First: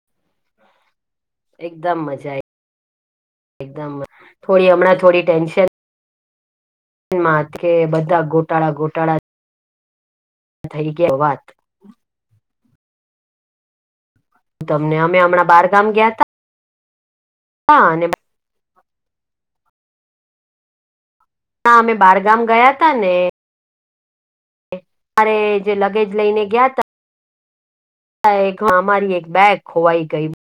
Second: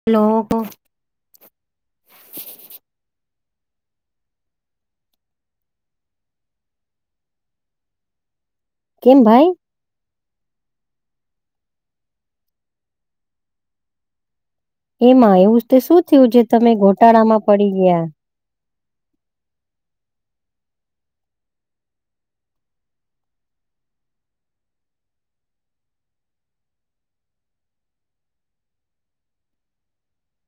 [unintelligible] એકદમ મજા આય એકદમ થોડી હમણાં થોડી ટેન્શન કે માત્રે બધા ગોટાળા કેમ ગોટાળા ભાઈ થઈ ગયા વાત તમને અમે એમાં હમણાં એવું બાર તે ગામ શું ગયા થયું જે તમે ગોટાળામાં પડી તા અને ગયા ના અમે બારગામ ગયા તા ને મારે જે લગેજ લઈને ગ્યાતા એક અમારી એક બેગ ખોવાઈ ગઈતી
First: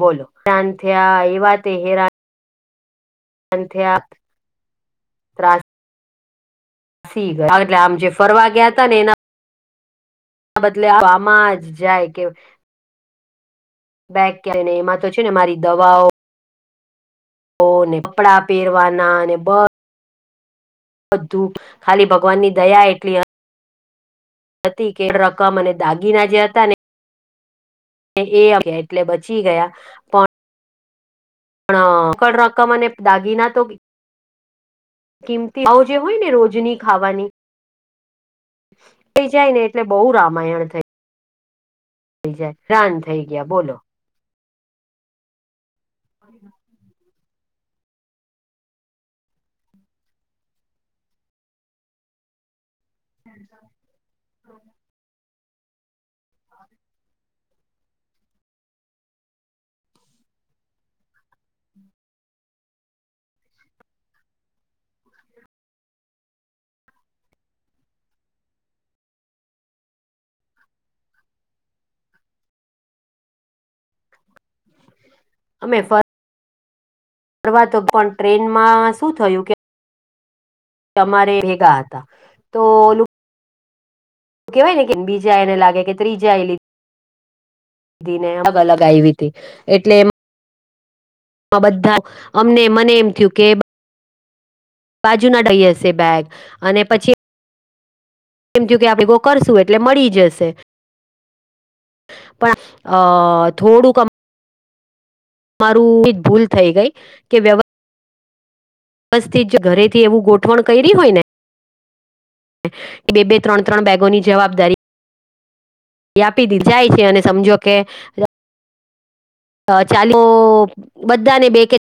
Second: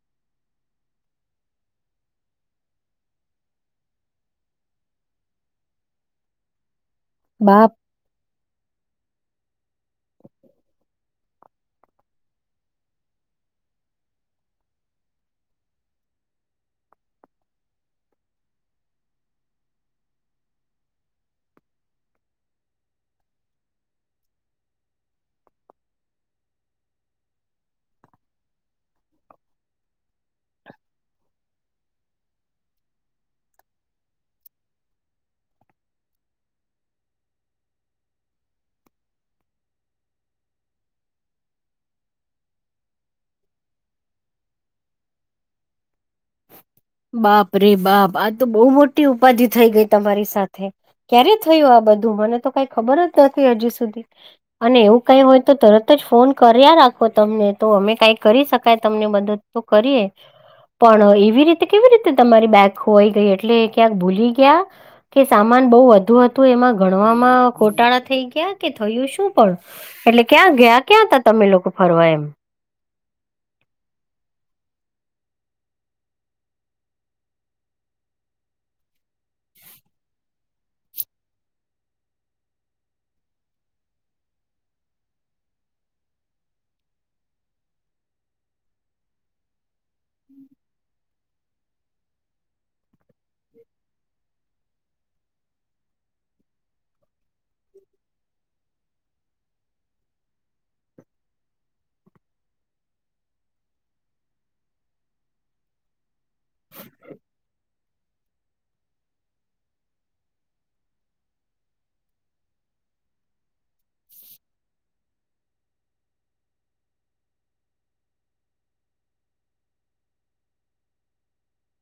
બોલો શાન થયા એ વાતે હેરા શાન થયાં પ્રાસ શી ગ બાપ એટલે આમ જે ફરવા ગયાતા ને એના બદલે આવામાં જ જાય કે બેગ કયાને એમાં તો છે ને મારી દવાઓ ઓ ને કપડા પહેરવાના અને બ બધું ખાલી ભગવાન ની દયા એટલી હતી કે રકમ અને દાગીના જે હતા ને અયા ગ્યા એટલે બચી ગયા પણ પણ કડ રકમ અને દાગીના તો કિંમતી આવ જે હોય ને રોજની ખાવાની કઈ જાય ને એટલે બહુ રામાયણ થાય થઈ જાય રાન થઈ ગયા બોલો [inaudible] બાપ રે બાપ આ તો બહુ મોટી ઉપાધિ થઇ ગઈ તમારી સાથે ક્યારે થયું આ બધું મને તો કઈ ખબર જ નથી હજી સુધી અને એવું કઈ હોય તો તરત તો જ ફોન કર્યા રાખો તમને તો અમે કઈ કરી શકાય તમને મદદ તો કરીએ પણ એવી રીતે કેવી રીતે તમારી બેગ ખોવાઈ ગઈ એટલે ક્યાંક ભૂલી ગયા કે સામાન બહુ વધુ હતું એમાં ગણવામાં ગોટાળા થઈ ગયા કે થયું શું પણ એટલે ક્યાં ગયા ક્યાં તા તમે લોકો ફરવા એમ અમે ફર ફરવાતો પણ ટ્રેનમાં શું થયું કે અમારે ભેગા હતા તો લુ કેહેવાય ને કે બીજા એને લાગે કે ત્રીજા એ લી ને અલગ અલગ આયવી તી એટલે એમ બધા અમને મને એમ થયું કે બાજુ ના ડાઈ હશે બેગ અને પછી [inaudible] એમ થયું કે આપણે કો કરશું એટલે મળી જશે પણ આ થોડુંક અમ મારું એક ભૂલ થઇ ગઈ કે વ્યવ વ્યવસ્થિત ઘરે થી એવું ગોઠવણ કયરી હોય ને એ બે -બે ત્રણ -ત્રણ બેગોની જવાબદારી આપી દે જાય છે અને સમજો કે ચાલો બધાને બે કે-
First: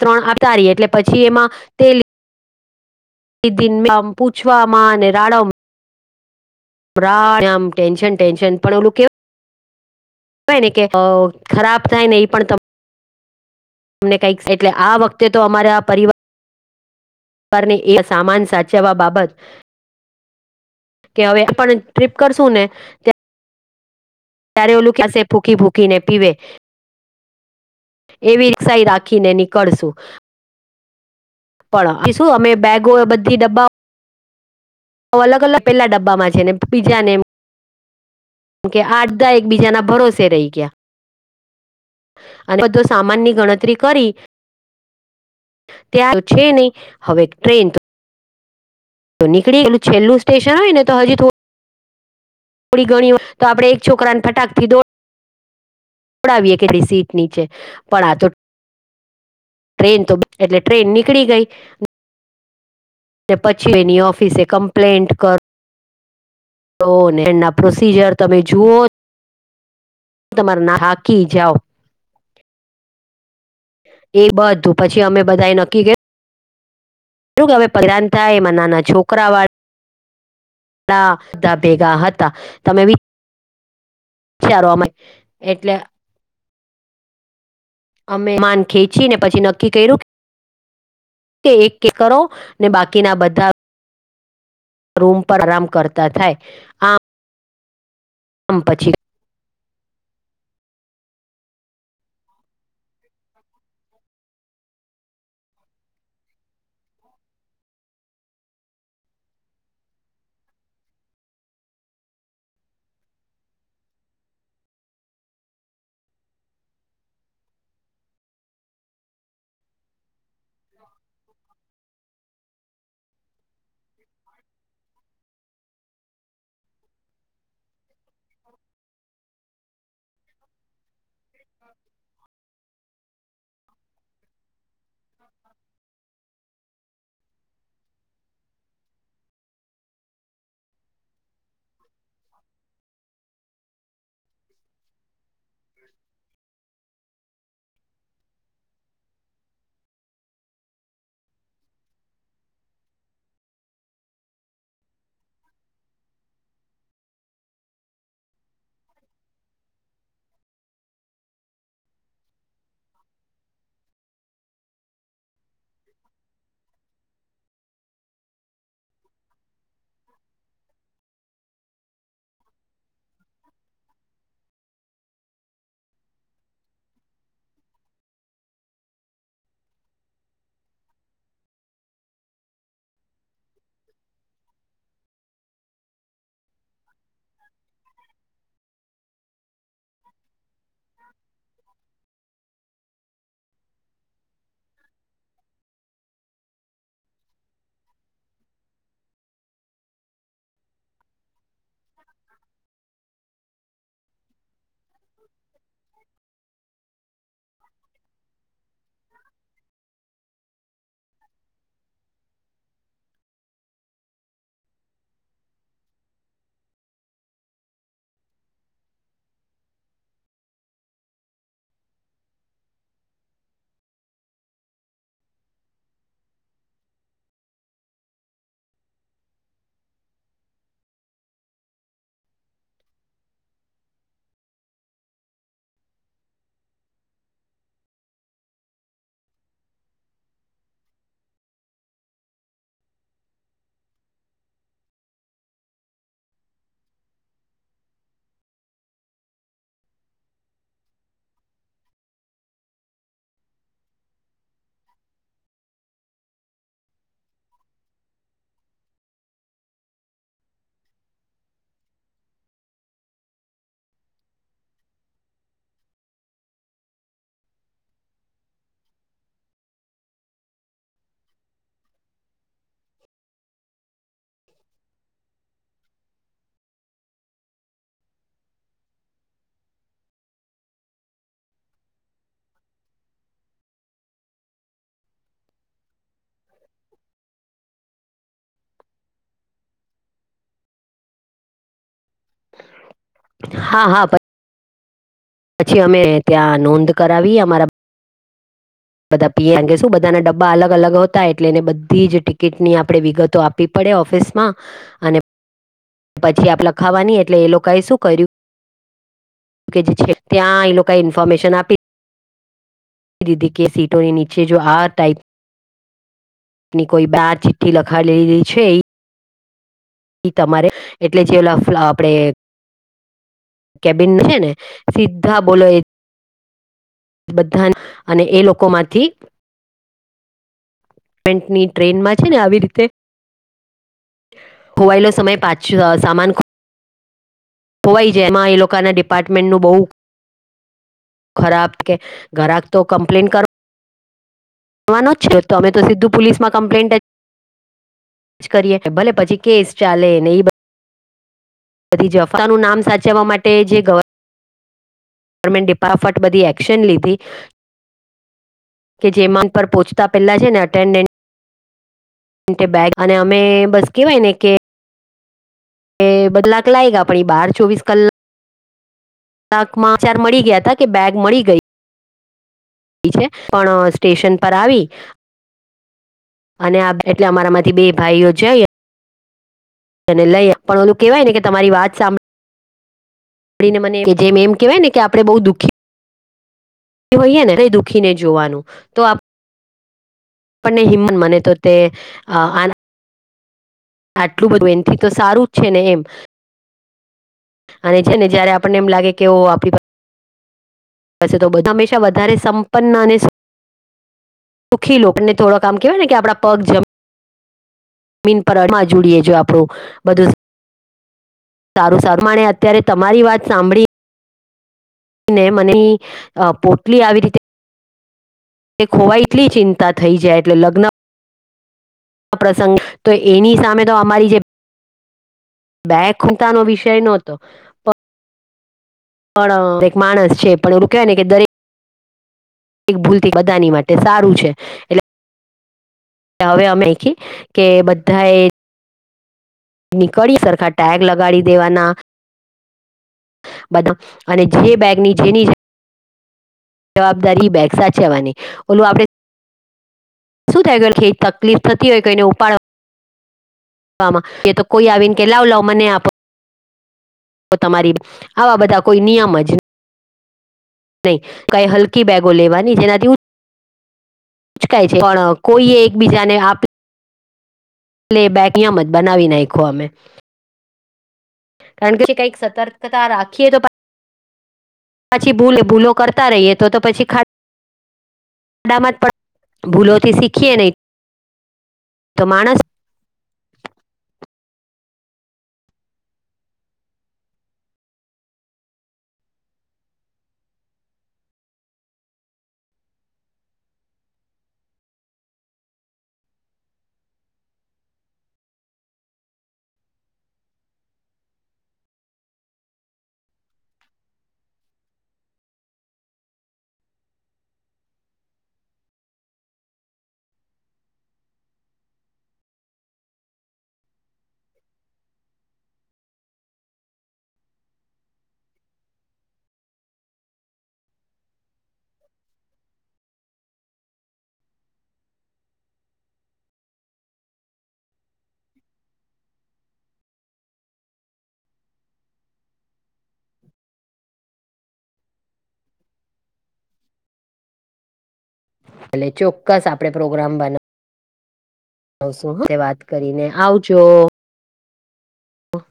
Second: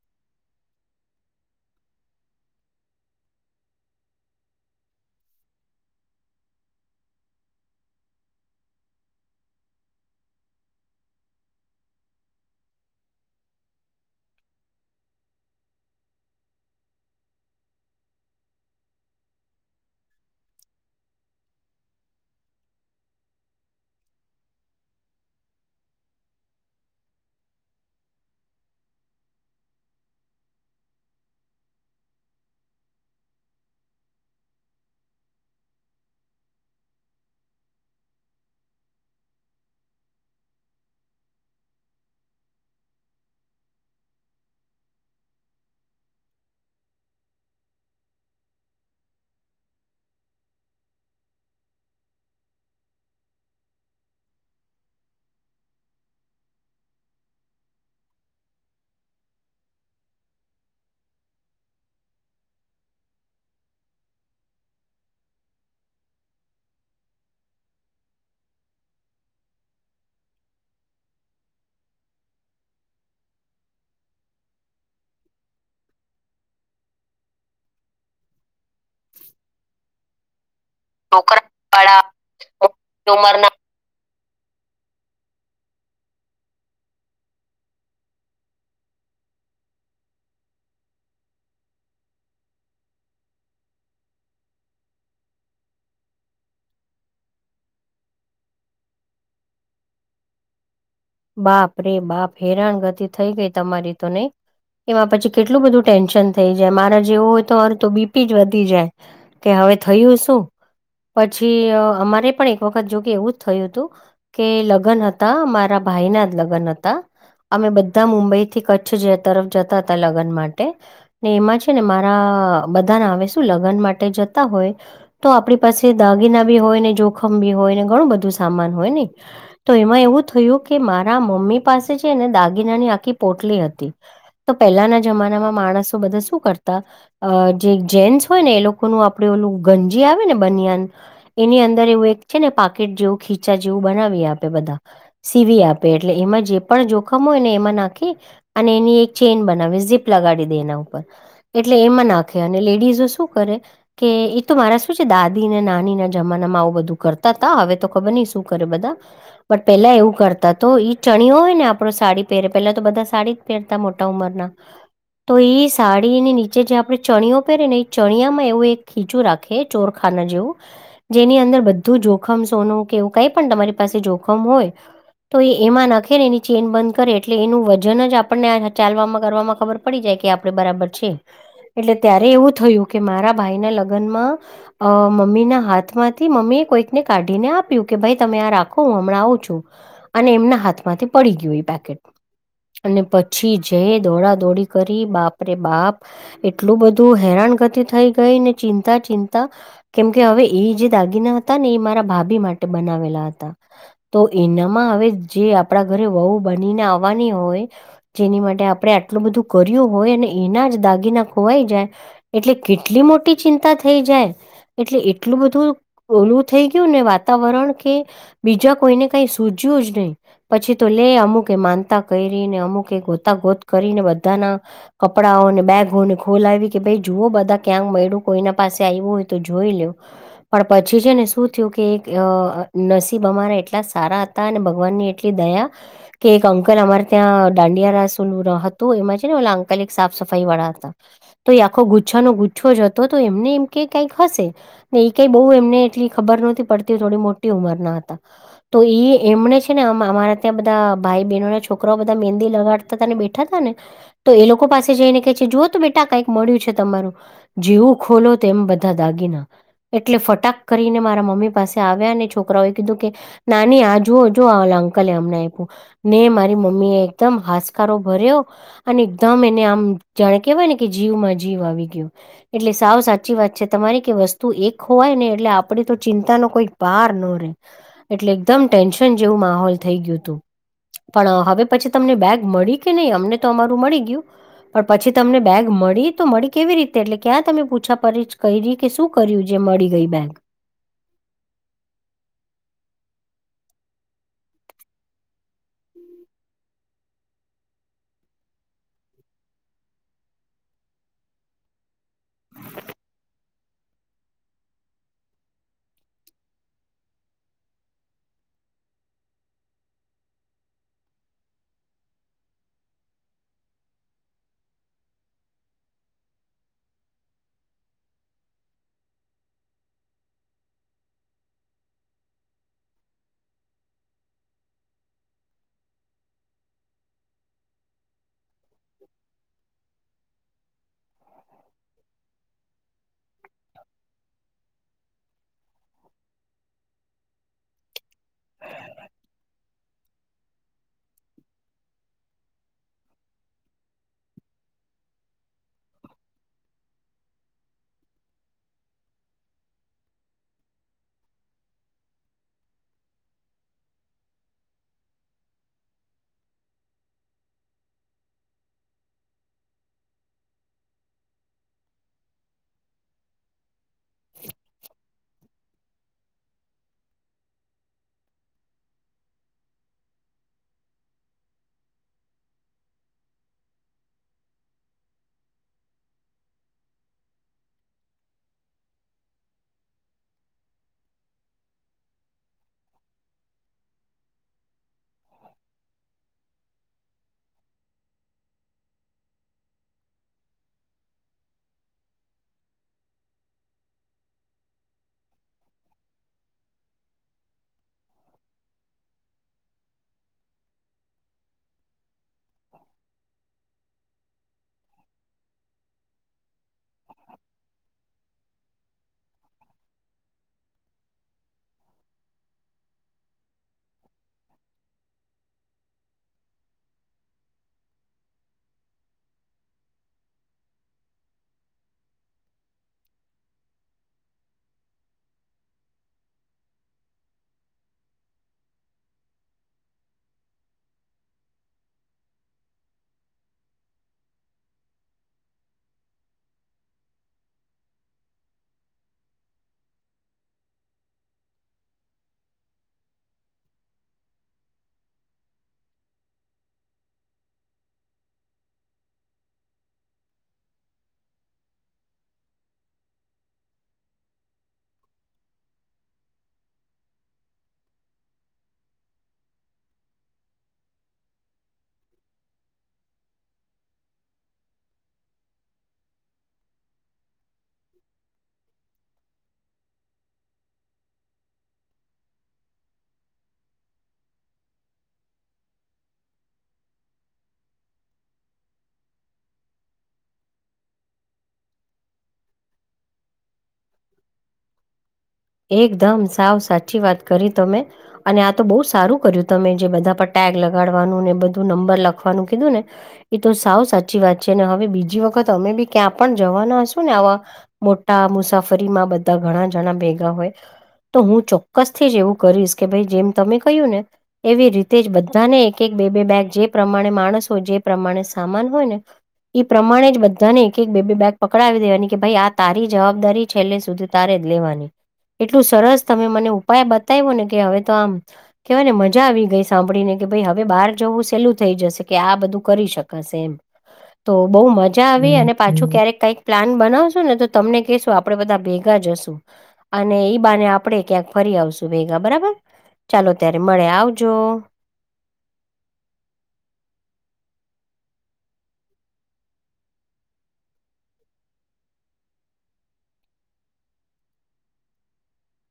ત્રણ આપતા રએ એટલે પછી એમાં, તે નમ પૂછવામાં અને રાડમ. આમ ટેન્શન ટેન્શન પણ એવલું કે ને કે ખરાબ થાય ને એ પણ તમને તમને એટલે આ વખતે તો પરિવાર ને સાચવવા બાબત. હવે આપ ટ્રીપ કરશું ને. ત્યારે ઓલું કસે ભૂકી ભૂકી ને પીવે. એવી રિકક્ષાઈ રાખીને નીકળશું. પણ શું અમે બેગો બધી ડબ્બા તો અલગ અલ પેલા ડબ્બમાં છે ને બીજા નેમ કે આઠધા એકબીજા ના ભરોસે રહી ગયા. અને બધો સામાન ની ગણતરી કરી. ત્યાં છે નહી, હવે ટ્રેન તો તો નીકળીે એલ છેલ્લું સ્ટેશન હોય ને તો હજી થડું થોડી ગણી હોય તોડણે એક છોકરા ને ફટાકથી દોડ ડાવીએ કે ર સીટ નીચે, પણ આ તો ટ્રેન તો એટલે ટ્રેન નીકળી ગઈ. ને પછી એની ઓફિસે કમ્પ્લેન્ટ કરો તો એના પ્રોસીજર તમે જુઓ. તમારે ના હાકી જાઓ. એ બધું પછી અમે બધા એ નક્કી કર્યું. કે હવે પૈરાન થાય એમાં નાના છોકરા વાળા ના દ [unintelligible] ભેગા હતા છોકરાવાળા તમે ઉંમરના વિચારવા એટલે અમે માન ખેંચી ને પછી નક્કી કર્યું. કે એક કે કરો, ને બાકીના બધા- પર આરામ કરતા થાય. આમ પછી બાપ રે બાપ હેરાન ગતિ થઈ ગઈ તમારી તો નહી? એમાં પછી કેટલું બધું ટેન્શન થઈ જાય મારે જેવું હોય તો મારું તો બીપી જ વધી જાય. કે હવે થયું શું, પછી અમારે પણ એક વખત જો કે એવું જ થયું હતું. કે લગ્ન હતા મારા ભાઈના જ લગ્ન હતા. અમે બધા મુંબઈ થી કચ્છ તરફ જતા હતા લગ્ન માટે. ને એમાં છે ને મારા બધાને આવે શું લગ્ન માટે જતા હોય. તો આપણી પાસે દાગીના બી હોય ને જોખમ બી હોય ને ઘણું બધું સામાન હોય ને. તો એમાં એવું થયું કે મારા મમ્મી પાસે છે ને દાગીનાની આખી પોટલી હતી. તો પહેલાના જમાનામાં માણસો બધા શું કરતા. અ જે જેન્ટસ હોય ને એ લોકોનું આપડે ઓલું ગંજી આવે ને બનિયાન. એની અંદર એવું એક છે ને પાકેટ જેવું ખીચા જેવું બનાવીએ આપે બધા. સીવી આપે એટલે એમાં જે પણ જોખમ હોય ને એમાં નાખી. અને એની એક ચેઇન બનાવી ઝીપ લગાડી દે એના ઉપર. એટલે એમાં નાખે અને કરે. કે એ તો મારા શું છે દાદીને નાની ના જમાનામાં આવું બધું કરતા હતા હવે તો ખબર નહ શું કરે બધા. બટ પેલા કરતા તો ઈ ચણ હોય ને આપડો સાડી પહેરે પેલા તો બધા સાડી જ પહેરતા મોટા ઉંમરના. તો એ સાડીની નીચે જે આપણે ચણિયો પહેરેને એ ચણિયામાં એવું એક ખીચું રાખે ચોરખાના જેવું. જેની અંદર બધું જોખમ સોનું કે એવું કઈ પણ તમારી પાસે જોખમ હોય. તો એ એમાં નાખે ને એની ચેન બંધ કરે એટલે એનું વજન જ આપણને ચાલવામાં કરવામાં ખબર પડ પડી જાય કે આપડે બરાબર છે, એટલે ત્યારે એવું થયું કે મારા ભાઈના લગ્નમાં અ મમ્મીના હાથમાંથી મમ્મી એ કોઈક ને કાઢીને આપ્યું કે ભાઈ તમે આ રાખો હું હમણાં આવું છું. અને એમના હાથમાંથી પડી ગયું એ પેકેટ. અને પછી જે દોડા દોડી કરી બાપરે બાપ. એટલું બધું હેરાનગતિ થઈ ગઈને ચિંતા ચિંતા. કેમકે હવે એ જે દાગીના હતા ને એ મારા ભાભી માટે બનાવેલા હતા. તો એનામાં હવે જે આપણા ઘરે વહુ બનીને આવવાની હોય. જેની માટે આપણે આટલું બધું કર્યું હોય અને એના જ દાગીના ખોવાઈ જાય. એટલે કેટલી મોટી ચિંતા થઈ જાય. એટલે એટલું બધું ઓલું થઈ ગયું ને વાતાવરણ કે બીજા કોઈને કઈ સૂજ પછી તો લે અમુક માનતા કયરીને અમુક એ ગોતા ગોત કરીને બધાના. કપડાઓને બેગોને ખોલાવી કે ભાઈ જુઓ બધા ક્યાંક મળડ્યું કોઈના પાસે આવ્યું હોય તો જોઈ લેવ. પણ પછી છે ને શું થયું કે એક નસીબ અમારા એટલા સારા હતા અને વન એટલી દયા. કે એક અંકલ અમારે ત્યાં દાંડિયા રાસુલ હતું એમાં છે ને ઓ અંકલ એક સાફ સફાઈવાળા હતા. તો એ આખો ગુચ્છાનો ગુચ્છો જ હતો તો એમને એમ કે કંઈક હશે. ને એ કઈ બહુ એમને એટલી ખબર નહોતી પડતી થોડી મોટી ઉંમરના હતા, તો એમને ને અમારા ત્યાં બધા ભાઈ બહેનોને છોકરાઓ બધા મેંદી લગાડતા હતા ને બેઠા હતા ને. તો એ લોકો પાસે જઈને કહે છે જુઓ તો કઈક મળ્યું છે તમારું. જેવું ખોલો તેમ બધા દાગીના. એટલે ફટાક કરીને મારા મમ્મી પાસે આવ્યા અને છોકરાઓ એ કીધું કે, નાની આ જુઓ જો અંકલે અમને આપ્યું ને મારી મમ્મી એ એકદમ હાશકારો ભર્યો. અને એકદમ એને આમ જાણે ને કે જીવમાં જીવ ગયો. એટલે સાવ સાચી વાત છે તમારી એક હોવાય ને એટલે આપડી તો ચિંતા નો કોઈ પાર નો રે, એટલે એકદમ ટેન્શન જેવું માહોલ થઈ ગયું હતું. પણ હવે પછી તમને બેગ મળી કે નહીં અમને તો અમારું મળી ગયું. પણ પછી તમને બેગ મળી તો મળી કેવી રીતે એટલે ક્યાં તમે પૂછા પરસ ક્યરી? કે શું કર્યું જે મળી ગઈ બેગ. હા હા પ પછી અમે ત્યાં નોંધ કરવી અમારા બધા પીએ અંગે શું બધાના ડબ્બા અલગ અલગ હતા એટલે એને બધી જ ટિકિટની આપે વિગતો આપ પી પડે ઓફિસમાં, અને પછી આપ લખાવાની એટલે એ લોકોએ શું કર્યું. કે જે છે ત્યાં એ લોકો ઇન્ફોર્મેશન આપી. દીદી કે સીટોની નીચે જો આ ટાઈપ ની કોઈ બાર ચિઠ્ઠી લખાવી લેલી છે એ. ઈ તમારે, એટલે જે આપડે કેબિન છે ને, સીધા બોલઈ બધા, અને એ લોકોમાંથી પેન્ટની ટ્રેનમાં છે ને આવી રીતે ખોવાયેલો સમયે પાછું આ સામાન ખો ખોવાઈ જાય એમાં એ લોકો ના ડિપાર્ટમેન્ટનું બો ખરાબ કે ઘરાક તો કમ્પ્લેન કર જવાનો જ છે તો અમે તો સીધું પોલીસમાં કમ્પ્લેન્ટ જ કરીએ ભલે પછી કેસ ચાલે ને ઈ બધી જફાનું નામ સાચવવા માટે જે ગવર ગવર્મેન્ટ ડીફટ બધી એક્શન લીધી. કે જેમા પર પહોચતા પહેલા છે ને અટેન્ડન્ટ કે બેગ અને અમે બસ કેવાય ને કે એ બદલાક લાયગા પછી બાર ચોવીસ કલ કલાક માં સમાચાર મળી ગયા તા કે બેગ મળી ગઈ. ઈ છે પણ અ સ્ટેશન પર આવી અને આપ એટલે અમારામાંથી બે ભાઈઓ જાયે આ એને લઈ પણ ઓલું કેહેવાય ને કે તમારી વાત સાંભળ ળી ને મને કે લીધે એમ કેવાયને કે આપણે બઉ દુઃખી તો હોઈએ ને [unintelligible] દુખીને જોવાનું તો આપ આપણને હિંમન મળે તો તે આન આટલું બધું એનથી તો સારું જ છે ને એમ. અવે છે ને જયારે આપણને એમ લાગે કે ઓ આપડી પાસે તો બધા હંમેશા વધારે સંપન્ન અને સુખી લોક ને થોડક આમ કેવાય ને કે આપડા પગ જમ જમીન પર અડવા જોડીએે જો આપણું બધું સારું સારું મને અત્યારે તમારી વાત સાંભળી ને મને આ પોટલી આવી રીતે ને ખોવાય એટલી ચિંતા થઈ જાય એટલે લગ્ન પ્રસંગ તો એની સામે તો અમારી જે બેગ ખૂતા નો વિષય નો હતો. પણ એક માણસ છે પણ એવું કેહવાય ને કે દરેક એક ભૂલથી બધાની માટે સારું છે એટલે ને હવે અમે એઈખી કે બધા એ નીકળયે સરખા ટેગ લગાડી દેવાના. બધા અને જે બેગની જેની જવાબદારી બેગ સાચવવાની ઓલું આપણે શું થાય કે કય તકલીફ થતી હોય કઈને ઉપાડ વામાં એ તો કોઈ આવીને કે લાવ લાવ મને આપો. તો તમારી આવા બધા કોઈ નિયમ જ હોય કઈ હલકી બેગો લેવાની જેનાથી હું ઊંચકાય છે પણ કોઈએ એકબીજાને આપ પ્લે બેેક એમ જ બનાવી નાયખો અમે કારણ કે કઈક સતર્કતા રાખીએ તો પા પછી ભલે ભૂલો કરતા રહીએ તો તો પછી તામાં પણ ભૂલોથી શીખીએ ને તો માણસ એકદમ સાવ સાચી વાત કરી તમે. અને આ તો બહુ સારું કર્યું તમે જે બધા પર ટેગ લગાડવાનું ને બધું નંબર લખવાનું કીધું ને ઈ તો સાવ સાચી વાત છે અને હવે બીજી વખત અમે બી ક્યાં પણ જવાના હશું ને આવા મોટા મુસાફરીમાં બધા ઘણા જણા ભેગા હોય તો હું ચોક્કસ થી જ એવું કરીશ કે ભાઈ જેમ તમે કહ્યું ને એવી રીતે જ બધાને એક એક બે બે બેગ જે પ્રમાણે માણસ હોય જે પ્રમાણે સામાન હોય ને ઈ પ્રમાણે જ બધાને એક એક બે બે બેગ પકડાવી દેવાની કે ભાઈ આ તારી જવાબદારી છેલ્લે સુધી તારે જ લેવાની એટલું સરસ તમે મને ઉપાય બતાયવો ને કે હવે તો આમ કહેવાય ને મજા આવી ગઈ સાંભળીને કે ભાઈ હવે બહાર જવું સહેલું થઈ જશે કે આ બધું કરી શકાશે એમ. તો બહુ મજા આવી અને પાછું ક્યારેક કંઈક પ્લાન બનાવશો ને તો તમને કે શું આપ આપડે બધા ભેગા જ અશું, આને ઈ બાને આપડે ક્યાંક ફરી આવશુ ભેગા બરાબર ચાલો ત્યારે મળે આવજો કાલે ચોક્કસ આપડે પ્રોગ્રામ બના વસુ વાત કરીને આવજો અહ